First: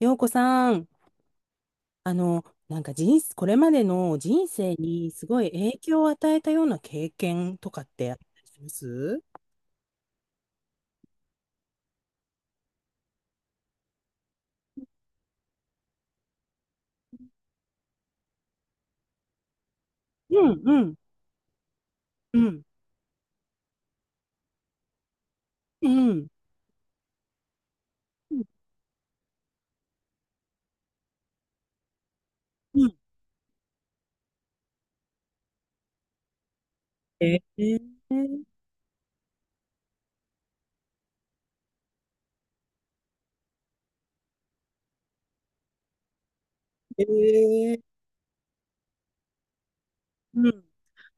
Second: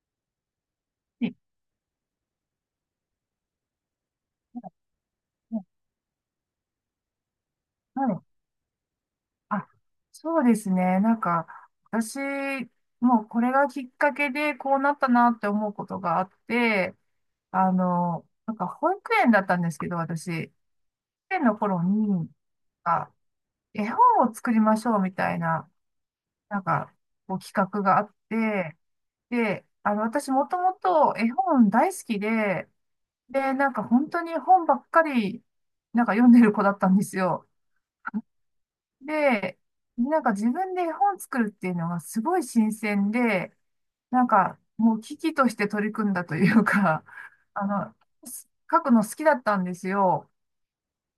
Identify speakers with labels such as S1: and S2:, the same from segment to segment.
S1: 洋子さん、
S2: え
S1: なんか人生、これまでの人生にすごい影響を与えたような経験とかっ
S2: は
S1: てあっ
S2: い。
S1: たりします？
S2: あ、そうですね。私、もうこれがきっかけでこうなったなって思うことがあって、保育園だったんですけど、私、保
S1: うん
S2: 育
S1: うん
S2: 園の頃に、
S1: うん
S2: あ、絵本を作りましょうみたいな、
S1: うん
S2: なんか、こう企画があっ
S1: うん
S2: て、で、あの、私もともと絵本大好きで、
S1: うん。
S2: で、本当に本ばっかり、読んでる子だったんです
S1: え
S2: よ。
S1: ー、えー、
S2: で、自分で絵本作るっていうのがすごい新鮮で、もう危機として取り組んだというか、あの、書くの好きだったんですよ。
S1: うん。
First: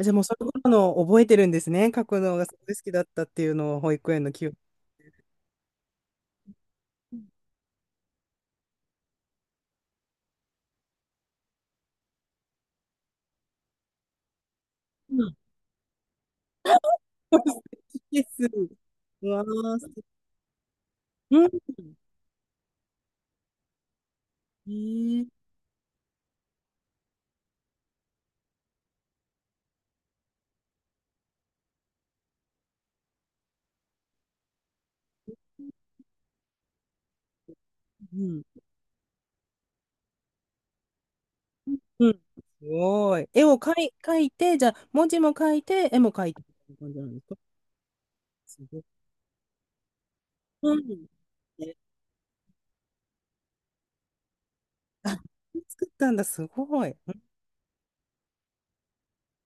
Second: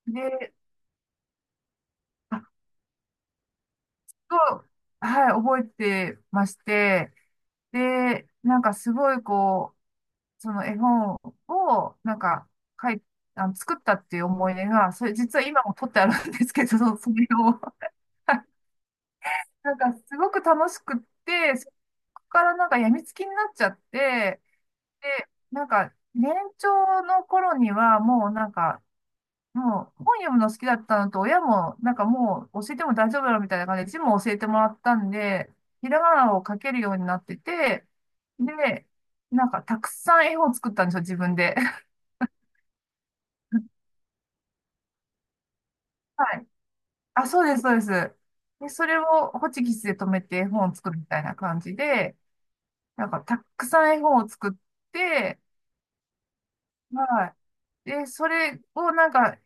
S1: じゃあもうそういう
S2: で、
S1: ことの覚えてるんですね。書くの
S2: あ
S1: がすごい好きだったっていうのを保育園の
S2: と、
S1: 記憶。
S2: はい、覚えてまして、
S1: う
S2: で、なんかすごいこう、その絵本を、なんか、書い、あの、作ったっていう思い出が、それ実は
S1: ん。
S2: 今も取ってあるんですけど、それを、
S1: です。うわー、す、
S2: すごく楽しくっ
S1: う
S2: て、
S1: ん。
S2: そこから病みつきになっちゃって、
S1: え
S2: で、
S1: ー、
S2: 年長の頃には、もうなんか、もう本読むの好きだったのと、親も、もう教えても大丈夫だろうみたいな感じで、字も教えてもらったんで、ひらがなを書けるようになってて、
S1: うん。
S2: で、たくさん絵本を作ったんですよ、自分で。
S1: うん。すごい。絵を描 い、描いて、じゃあ、文字も書いて、絵も描
S2: は
S1: いて、
S2: い。
S1: みたいな感じなんです
S2: あ、
S1: か？
S2: そうです、そうです。
S1: す
S2: で、
S1: ごい。
S2: それをホチキスで止めて絵本
S1: う
S2: を作る
S1: ん。
S2: みたいな感じ
S1: ね。
S2: で、たくさん絵本を作っ
S1: あ、
S2: て、
S1: 作ったんだ、すごい。
S2: はい。で、それをなんか、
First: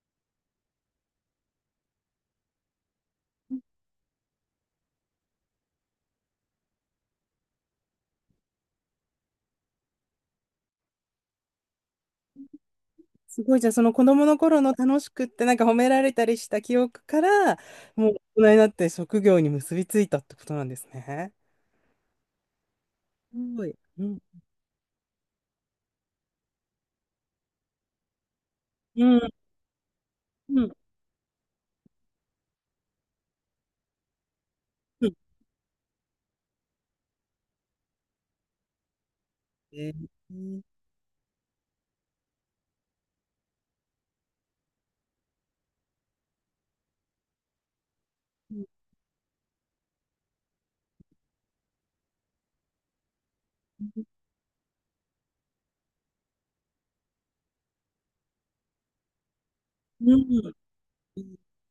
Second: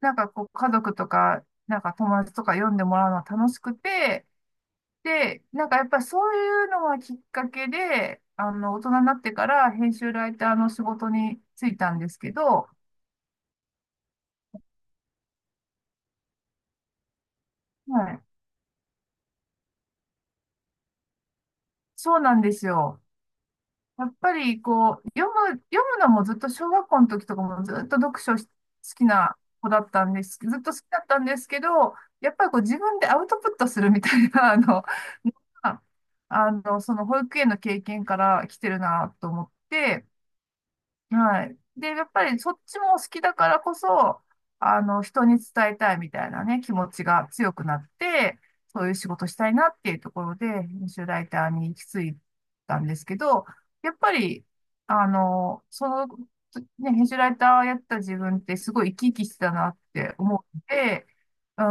S2: なんかこう家族とか、友達とか読んでもらうのは楽しくて、で、やっぱりそういうのがきっかけで、あの、大人になってから編集ライターの仕事に就いたんですけど、
S1: すごい。じゃあ、その子供の頃の楽しくって、なんか褒められたりした記憶から、
S2: は
S1: もう
S2: い。
S1: 大人になって職業に結びついたってことなんですね。
S2: そうなんですよ。
S1: すごい。う
S2: やっ
S1: ん。
S2: ぱりこう、読むのもずっと小学校の時とかもずっと読書し好
S1: う
S2: き
S1: ん。
S2: な子だったんです。ず
S1: う
S2: っ
S1: ん。
S2: と好きだったんですけど、やっぱりこう自分でアウトプットするみたいな、あの、
S1: うん。
S2: あの、その保育園の経験から来てるなと思っ
S1: えー、
S2: て、
S1: うん。
S2: はい。で、やっぱりそっちも好きだからこそ、あの、人に伝えたいみたいなね、気持ちが強くなって、
S1: うん。
S2: そういう仕事したいなっていうところで、編集ライターに行き着いたんですけど、やっぱり、あの、その、ね、編集ライターをやってた自分ってすごい生き生きしてたなって思
S1: う
S2: って、
S1: ん。
S2: うん、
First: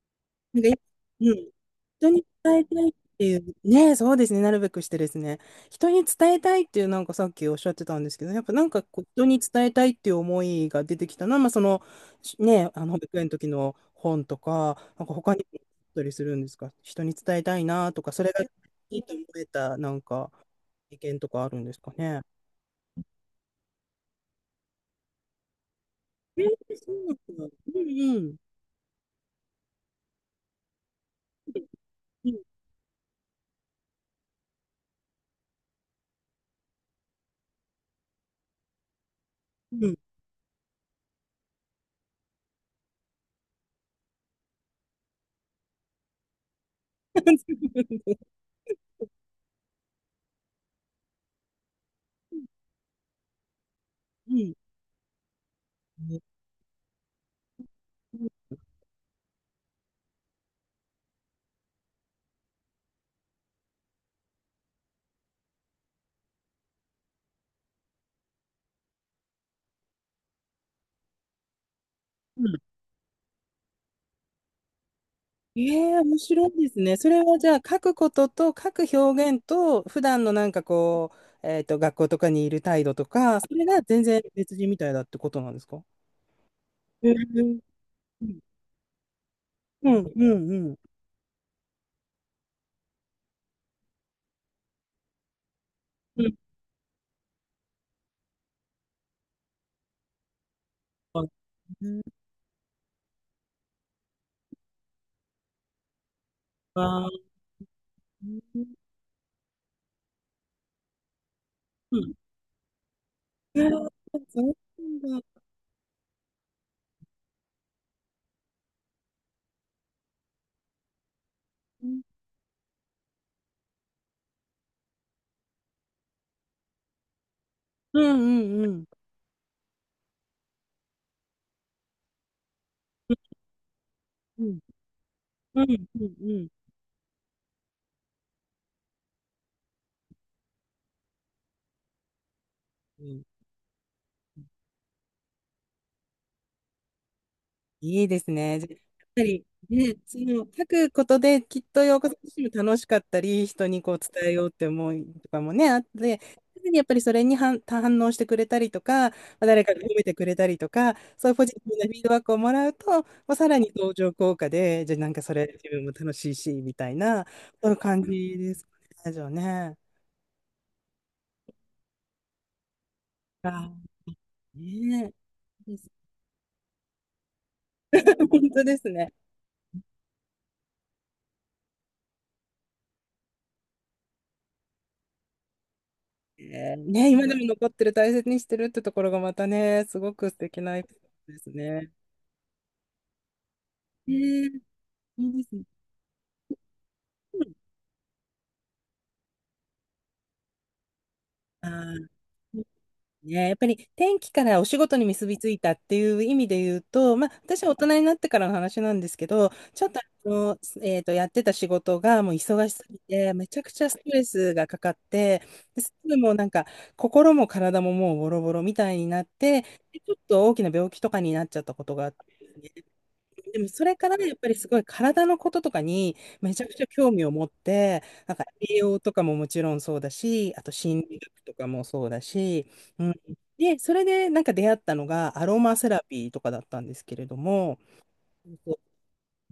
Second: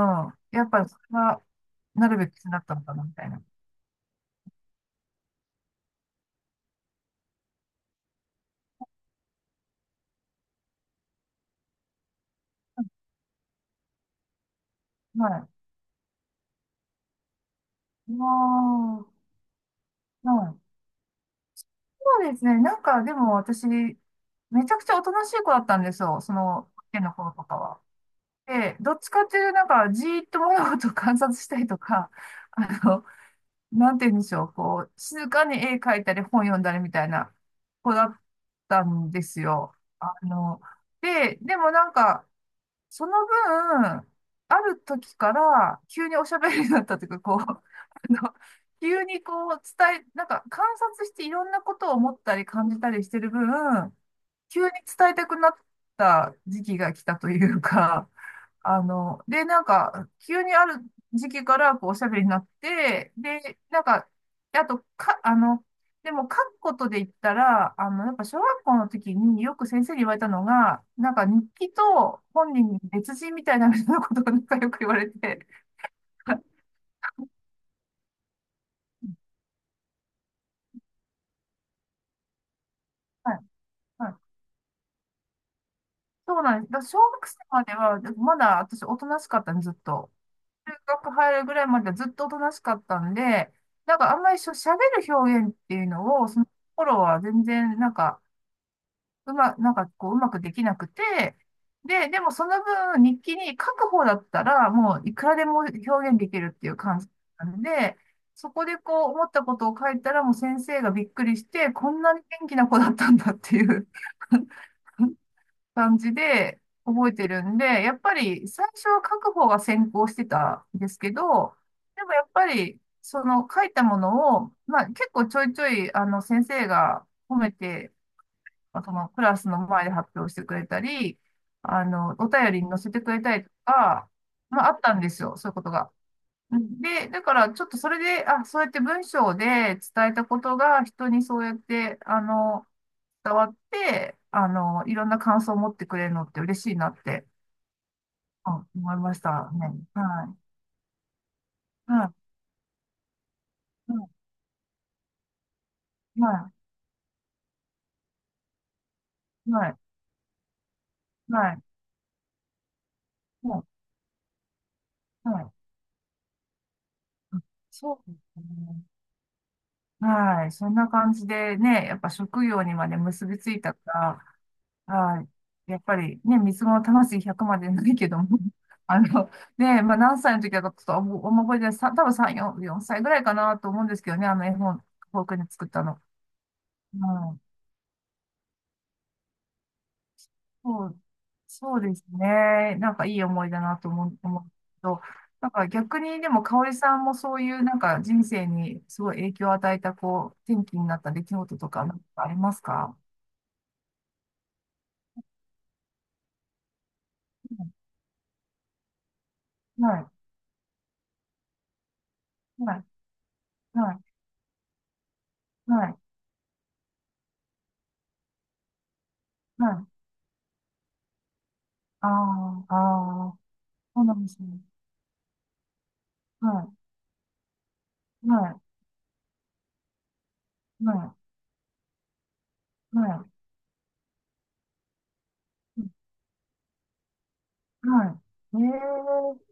S1: なん
S2: や
S1: か
S2: っぱりそれ
S1: い、う
S2: が、
S1: ん。
S2: な
S1: 人
S2: る
S1: に
S2: べく
S1: 伝
S2: な
S1: え
S2: った
S1: た
S2: の
S1: いっ
S2: かなみた
S1: て
S2: い
S1: い
S2: な。
S1: う、ね、そうですね、なるべくしてですね、人に伝えたいっていう、なんかさっきおっしゃってたんですけど、やっぱなんかこう人に伝えたいっていう思いが出てきたのは、まあ、その、しね、あの保育園の時の本とか、なんか
S2: は
S1: 他に
S2: い。
S1: もあったりするんですか、人に伝えたいなとか、それが
S2: あ
S1: いいと思えた、なん
S2: あ、
S1: か、
S2: はい。
S1: 意見とかあるんですかね？
S2: そうですね。でも私、めちゃくちゃおとなしい子だったんですよ。そ
S1: えー、
S2: の、保
S1: そ
S2: 育園
S1: う
S2: の頃と
S1: なんだ。
S2: か
S1: う
S2: は。
S1: んうん。
S2: で、どっちかっていうと、じーっと物事を観察したりとか、
S1: うん
S2: あの、なんて言うんでしょう、こう、静かに絵描いたり本読んだりみたいな子だったんですよ。
S1: うん。うん。うん。
S2: あの、でもその分、ある時から急におしゃべりになったというか、こう、あの、急にこう伝え、なんか観察していろんなことを思ったり感じたりしてる分、急に伝えたくなった 時期が来たというか、あの、で、急にある時期から、こう、おしゃべりになって、で、なんか、であと、か、あの、でも、書くことで言ったら、あの、やっぱ、小学校の時によく先生に言われたのが、日記と本人に別人みたいな、みたいなことが、よく言われて、
S1: ええ、面
S2: はい。
S1: 白いですね。それはじゃあ書くことと書く表現と普段のなんかこう、学校とかにいる態度とか、それが全
S2: はい。
S1: 然別人みたいだってことなんですか？
S2: そうなんです。だから
S1: え
S2: 小
S1: え、
S2: 学生
S1: うん、
S2: までは、まだ私、おとなしかったんです、ずっ
S1: うん、
S2: と。
S1: う
S2: 中
S1: ん。
S2: 学入るぐらいまではずっとおとなしかったんで、あんまりしゃべる表現っていうの
S1: う
S2: を、
S1: ん。
S2: その頃は全然、なんか、うま、なんかこう、うまくできなくて、
S1: あ、うん。
S2: で、でもその分日記に書く方だったら、もういくらでも表現できるっていう感じ
S1: あ、
S2: なんで、そこでこう思ったことを書いたらもう先生がびっくりして、こ
S1: う
S2: ん
S1: ん。
S2: なに元気な子だったんだって
S1: え
S2: い
S1: え、
S2: う
S1: そう なんだ。
S2: 感じで覚えてるんで、やっぱり最初は書く方が先行してたんですけど、
S1: うん、
S2: でもやっぱりその書いたものを、まあ結構ちょいちょいあの先生が褒めて
S1: うん、うん。
S2: そのクラスの前で発表してくれたり、あの、お便りに載せてくれたりとか、
S1: うん、
S2: まああったんですよ、そういう
S1: う
S2: こと
S1: ん、
S2: が。
S1: うん、うん。
S2: で、だからちょっとそれで、あ、そうやって文章で伝えたことが人にそうやって、あの、
S1: うん。
S2: 伝わって、あの、いろんな感想を持ってくれるのって嬉しいなって、
S1: いいです
S2: う
S1: ね。じゃ
S2: ん
S1: あやっ
S2: 思いまし
S1: ぱり、
S2: たね。
S1: ね、そ
S2: は
S1: の書くことできっと
S2: い。
S1: 洋子さ
S2: は
S1: ん自身も楽しかったり、人にこう伝えようって思いとかもね、あって、
S2: い。は
S1: 常にやっぱりそれに反、反応してくれたりとか、まあ
S2: い。
S1: 誰
S2: は
S1: か
S2: い。
S1: が褒めてくれたりとか、そういうポジ
S2: は
S1: テ
S2: い。
S1: ィブなフィードバックをもらうと、まあ、さら
S2: はい。
S1: に登場効果で、じゃあなんか
S2: は
S1: そ
S2: い。は
S1: れ
S2: い。
S1: 自分も楽しいし、みたいな、そういう感
S2: そ
S1: じ
S2: うです
S1: ですか
S2: ね。
S1: ね、じゃあね。
S2: はい。そんな感じでね、やっぱ職業にまで結びつい
S1: あ、
S2: たから、
S1: ね
S2: はい。
S1: え。
S2: やっ ぱりね、三つ子の魂100までないけども、
S1: 本当で す
S2: あ
S1: ね。
S2: の、ね、まあ何歳の時だかちょっとあんま覚えてない、多分3、4歳ぐらいかなと思うんですけどね、あの絵本、フォークに作ったの。
S1: えー、
S2: う
S1: ね、今で
S2: ん。
S1: も残ってる、大切にしてるってところがまたね、すごく素敵なエ
S2: そ
S1: ピソ
S2: う、
S1: ードです
S2: そう
S1: ね。
S2: ですね。なんかいい思いだなと
S1: え
S2: 思うけ
S1: ー、
S2: ど、
S1: いいで
S2: なん
S1: すね。
S2: か逆にでも、香織さんもそういうなんか人生にすごい影響を与えた、こう、転機になった出来事
S1: あ
S2: とか、なん
S1: ー、
S2: かありますか？
S1: ね、やっぱり天気からお仕事に結びついたっていう意味で言うと、まあ、私
S2: う
S1: は
S2: ん。
S1: 大人になってからの話なんですけど、ちょ
S2: は
S1: っと、
S2: い。
S1: やってた仕事がもう忙し
S2: は
S1: す
S2: い、
S1: ぎて、めちゃくちゃス
S2: はい、
S1: トレスがかかって、
S2: は
S1: です
S2: い、
S1: ぐもうなんか心も体ももうボロボロみたいになって、
S2: はい。
S1: でちょっと大きな病気とかになっちゃったことがあ
S2: あ
S1: っ
S2: あ、
S1: て。
S2: ああ、
S1: でもそれ
S2: そう
S1: か
S2: な
S1: ら
S2: んで
S1: やっ
S2: す
S1: ぱり
S2: ね。
S1: すごい体のこととかにめちゃく
S2: は
S1: ちゃ興味を持って、
S2: い、
S1: なんか
S2: は
S1: 栄養とかももちろんそうだし、あと
S2: い、
S1: 心
S2: はい、
S1: 理学とかもそうだし、うん、
S2: は
S1: で、それでなんか出会ったのがアロマ
S2: い、
S1: セラピーとかだったんですけれども、
S2: はい。え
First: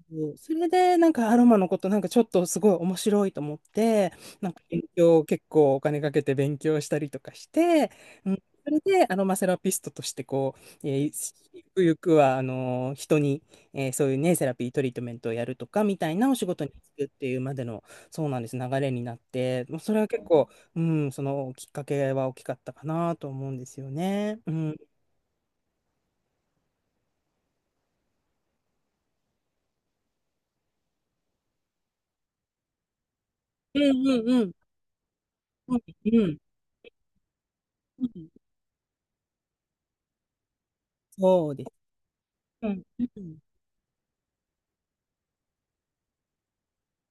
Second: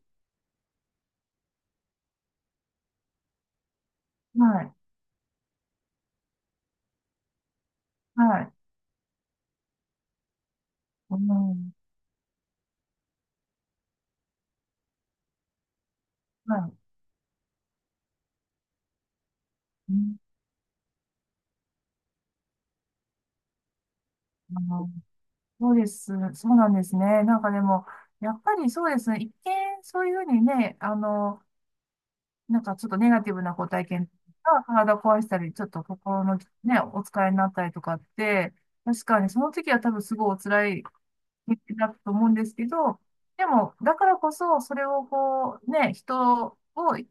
S1: そう、それで、なんかアロマのこと、なんかちょっとすごい面白いと思って、
S2: え、
S1: なんか
S2: はい、
S1: 勉強、結構お金かけて勉強したりとかして、う
S2: は
S1: ん、
S2: い、
S1: それでアロマセラピストとして、こう、
S2: う
S1: ゆ
S2: ん、
S1: くゆくは、あの人に、そういうね、セラピートリートメントをやるとか、みたいなお仕
S2: は
S1: 事に
S2: い。
S1: 就くっていうまでの、そうなんです、流れになって、もうそ
S2: う
S1: れは
S2: ん、
S1: 結構、うん、そのきっかけは大きかったかなと思うんですよね。う
S2: あ
S1: ん。
S2: の、そうです。そうなんですね。なんかでも、やっぱりそうですね。一見、そういうふうにね、あの、なんかちょっとネガティブなご
S1: う
S2: 体
S1: ん
S2: 験
S1: うんうん。
S2: が体壊したり、ちょっ
S1: うん
S2: と心
S1: うん。
S2: のね、お疲れになったりとかっ
S1: うん。
S2: て、確かにその時は多分すごいお辛い
S1: そうです。
S2: だと思うんですけ
S1: うん。
S2: ど、
S1: うん。
S2: でも、だからこそ、それをこう、ね、人を、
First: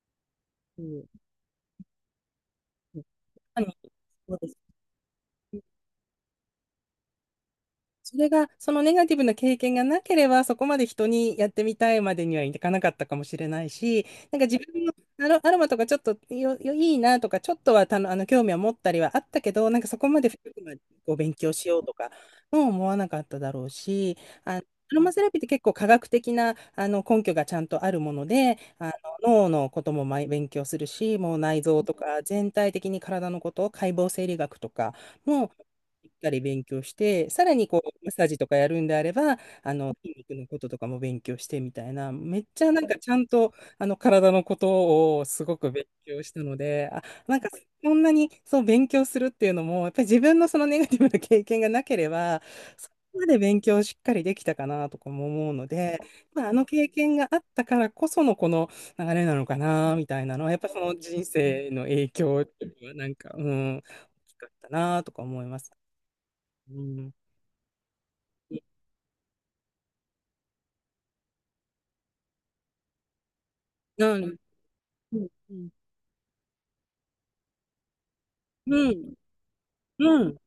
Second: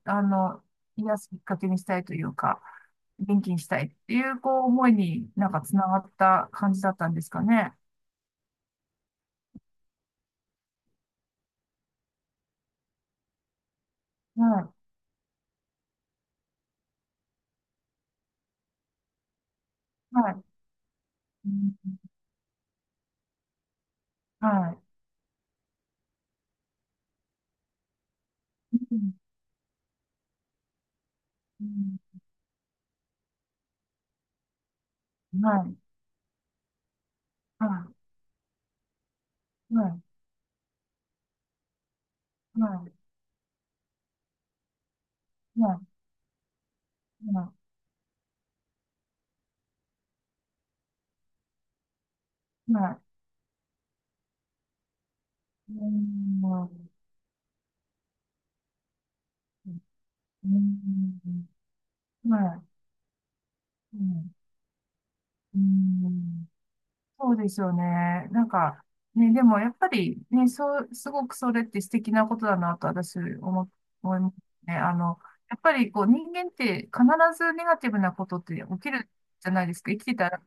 S2: あの、癒
S1: そ
S2: すきっかけにしたいというか、
S1: う、ま
S2: 元気に
S1: さ
S2: し
S1: に
S2: たいってい
S1: そう
S2: う、
S1: です
S2: こう、思いになんか
S1: ね。
S2: つながった感じだったんですかね。
S1: それが、そのネガティブな経験がなければ、そこまで人にやってみたいまでにはいかなかったかもしれないし、なん
S2: は
S1: か自
S2: い、
S1: 分のアロ、アロマとかちょっとよ、よいいなとか、ちょっとはたの、あの興味は持ったりはあったけど、なんかそこま
S2: は
S1: で深
S2: い、
S1: くまでこう勉
S2: う
S1: 強しようと
S2: ん、
S1: か、もう思わなかっただろうし、
S2: は
S1: あの
S2: い、
S1: アロマセラピーって結構科学的なあの根拠がちゃんとあるもので、あ
S2: うん、
S1: の脳のこともまい勉強するし、もう内臓と
S2: う
S1: か全体的に体のこと、解剖生理学とか
S2: ん、
S1: も、
S2: はい、
S1: しっかり勉強して、さら
S2: は
S1: にこう、マッサージとかやるんであれば、あ
S2: い、は
S1: の、
S2: い、
S1: 筋肉のこととかも勉強してみたいな、めっち
S2: は
S1: ゃなん
S2: い、
S1: かちゃんと、あの、体のことをすごく
S2: は
S1: 勉強したので、あ、
S2: い、
S1: なんか
S2: は
S1: そんなにそう勉強するっていうのも、やっぱり自分のそのネガティブな経験がなければ、
S2: い、
S1: そこ
S2: は
S1: まで勉強をしっかりできたかなとかも思うの
S2: い、う
S1: で、
S2: ん、
S1: まあ、あの経験があったからこそのこの流れなのかな、みたいなの
S2: う
S1: は、やっぱそ
S2: ん、
S1: の人生の影
S2: うん、
S1: 響っ
S2: は
S1: ていうのはなんか、うん、大
S2: い、うん、
S1: きかったなとか思いま
S2: う
S1: す。
S2: ん。
S1: うん。
S2: そうですよね。なんか、ね、でもやっぱりね、そう、すごくそれって素敵なことだなと思
S1: う
S2: いま
S1: ん。
S2: すね。あの、
S1: うん。
S2: やっぱりこう人間って必ずネガティブなことって起
S1: う
S2: きる
S1: ん。
S2: じゃないですか。生きて
S1: う
S2: た
S1: ん。
S2: ら、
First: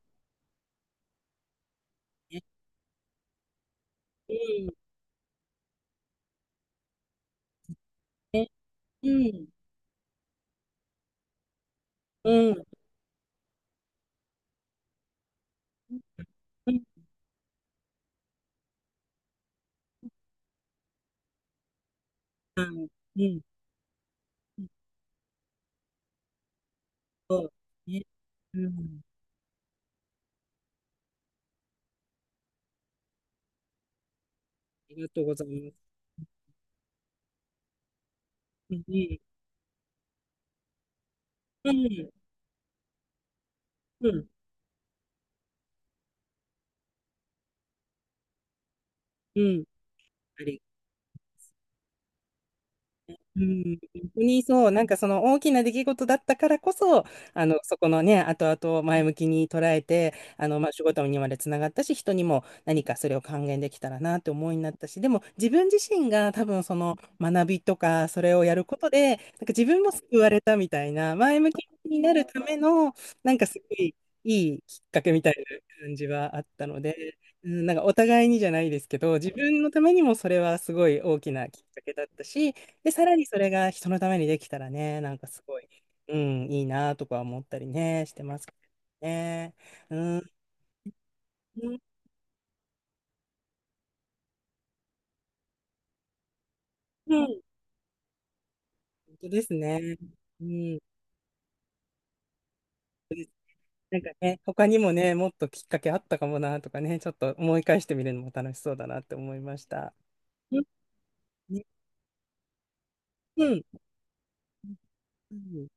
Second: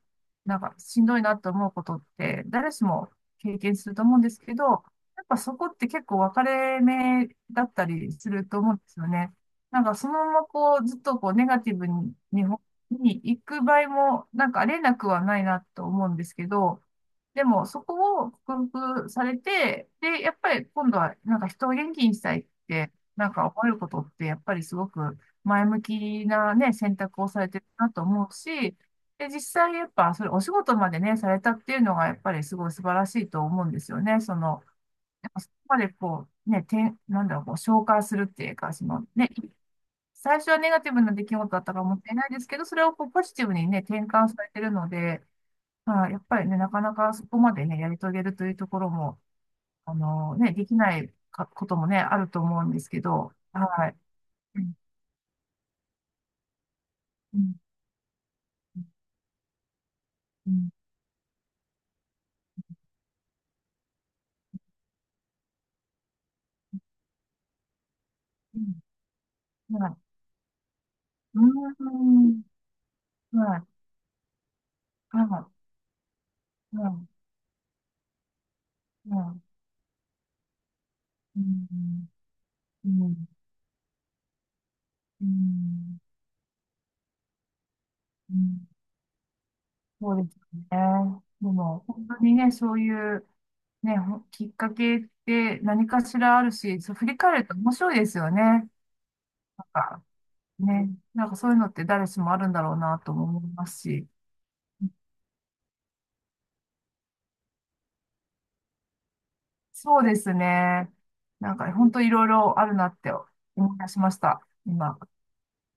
S2: なんかしんどいなと思うことっ
S1: ね。
S2: て誰しも経験すると思うんで
S1: う
S2: すけど、
S1: ん。
S2: やっぱそこって結構分かれ目だったりする
S1: ね。
S2: と思うんです
S1: う
S2: よね。
S1: ん
S2: なんかそのままこうずっとこうネガティブに、
S1: うん
S2: に行く場合も、なんかありえなくはないなと思うんですけ
S1: う
S2: ど、
S1: ん
S2: でもそこを克服されて、で、やっぱり今度はなんか人を元気にしたいって、
S1: う
S2: なん
S1: ん。
S2: か思えることって、やっぱ
S1: う
S2: り
S1: ん。
S2: すごく前向きなね、選択を
S1: そ
S2: され
S1: う、
S2: てるなと
S1: ね。
S2: 思う
S1: う
S2: し、
S1: ん。
S2: で、実際やっぱそれお仕事までね、されたっていうのがやっぱりすごい素晴らしいと思うんですよね。その、
S1: ありがとう
S2: やっ
S1: ご
S2: ぱ
S1: ざい
S2: そこ
S1: ま
S2: まで
S1: す。
S2: こう、ね、なんだろう、こう、消化するっていうか、
S1: うん
S2: そ
S1: う
S2: の
S1: ん
S2: ね、最初はネガティブな出来事だっ
S1: う
S2: たからもっ
S1: ん。
S2: たいないですけど、それをこうポジティブにね、転
S1: うん。
S2: 換されてるので、まあ、やっぱりね、なかなかそこまでね、やり遂げるというところも、あの
S1: あり、
S2: ね、できないかこともね、あると思うんですけど、
S1: うん、
S2: はい。
S1: 本当に
S2: う
S1: そう、
S2: ん、
S1: なんかその大きな出来事だったからこそ、
S2: う
S1: あ
S2: ん、
S1: の、そこのね、後々を前向きに捉えて、あ
S2: う
S1: の、ま
S2: ん、
S1: あ、仕事にまでつながったし、人にも何かそれを還元できたらなって思いになったし、でも自分自身が多分その学びとか、それをやることで、なんか自
S2: う
S1: 分
S2: ん、は
S1: も
S2: い。
S1: 救われたみたいな、前
S2: う
S1: 向き
S2: ー
S1: になるた
S2: ん、
S1: めの、なんか
S2: は
S1: す
S2: い、
S1: ごいいいきっかけみ
S2: はい、
S1: たい
S2: は
S1: な感じはあったので、うん、なんかお互いにじゃないですけ
S2: い、
S1: ど、自
S2: はい、
S1: 分のためにもそれはすごい大き
S2: う
S1: なきっ
S2: ん、
S1: かけだったし、
S2: う
S1: で、
S2: ん、
S1: さ
S2: う
S1: らに
S2: ん、
S1: それが人のためにできたらね、なん
S2: う
S1: かすごい、
S2: ん、
S1: うん、いいなとか思ったりね、して
S2: う
S1: ますけ
S2: ん。
S1: どね。う
S2: そ
S1: ん、
S2: うで
S1: う
S2: すね。でも、
S1: ん、
S2: 本当にね、そういう、ね、きっかけって何かしらあるし、そう振
S1: う
S2: り
S1: ん。
S2: 返ると面白いですよね。なん
S1: 本当ですね。
S2: か、
S1: うん、
S2: ね、なんかそういうのって誰しもあるんだろうなとも思います
S1: なん
S2: し。
S1: かね、他にもね、もっときっかけあったかもなとかね、ちょっと思い返してみるのも楽しそうだなって思いました。
S2: そうです
S1: うん、
S2: ね。なんか本当いろいろあるなって
S1: うん。
S2: 思い出しました、今。
S1: うん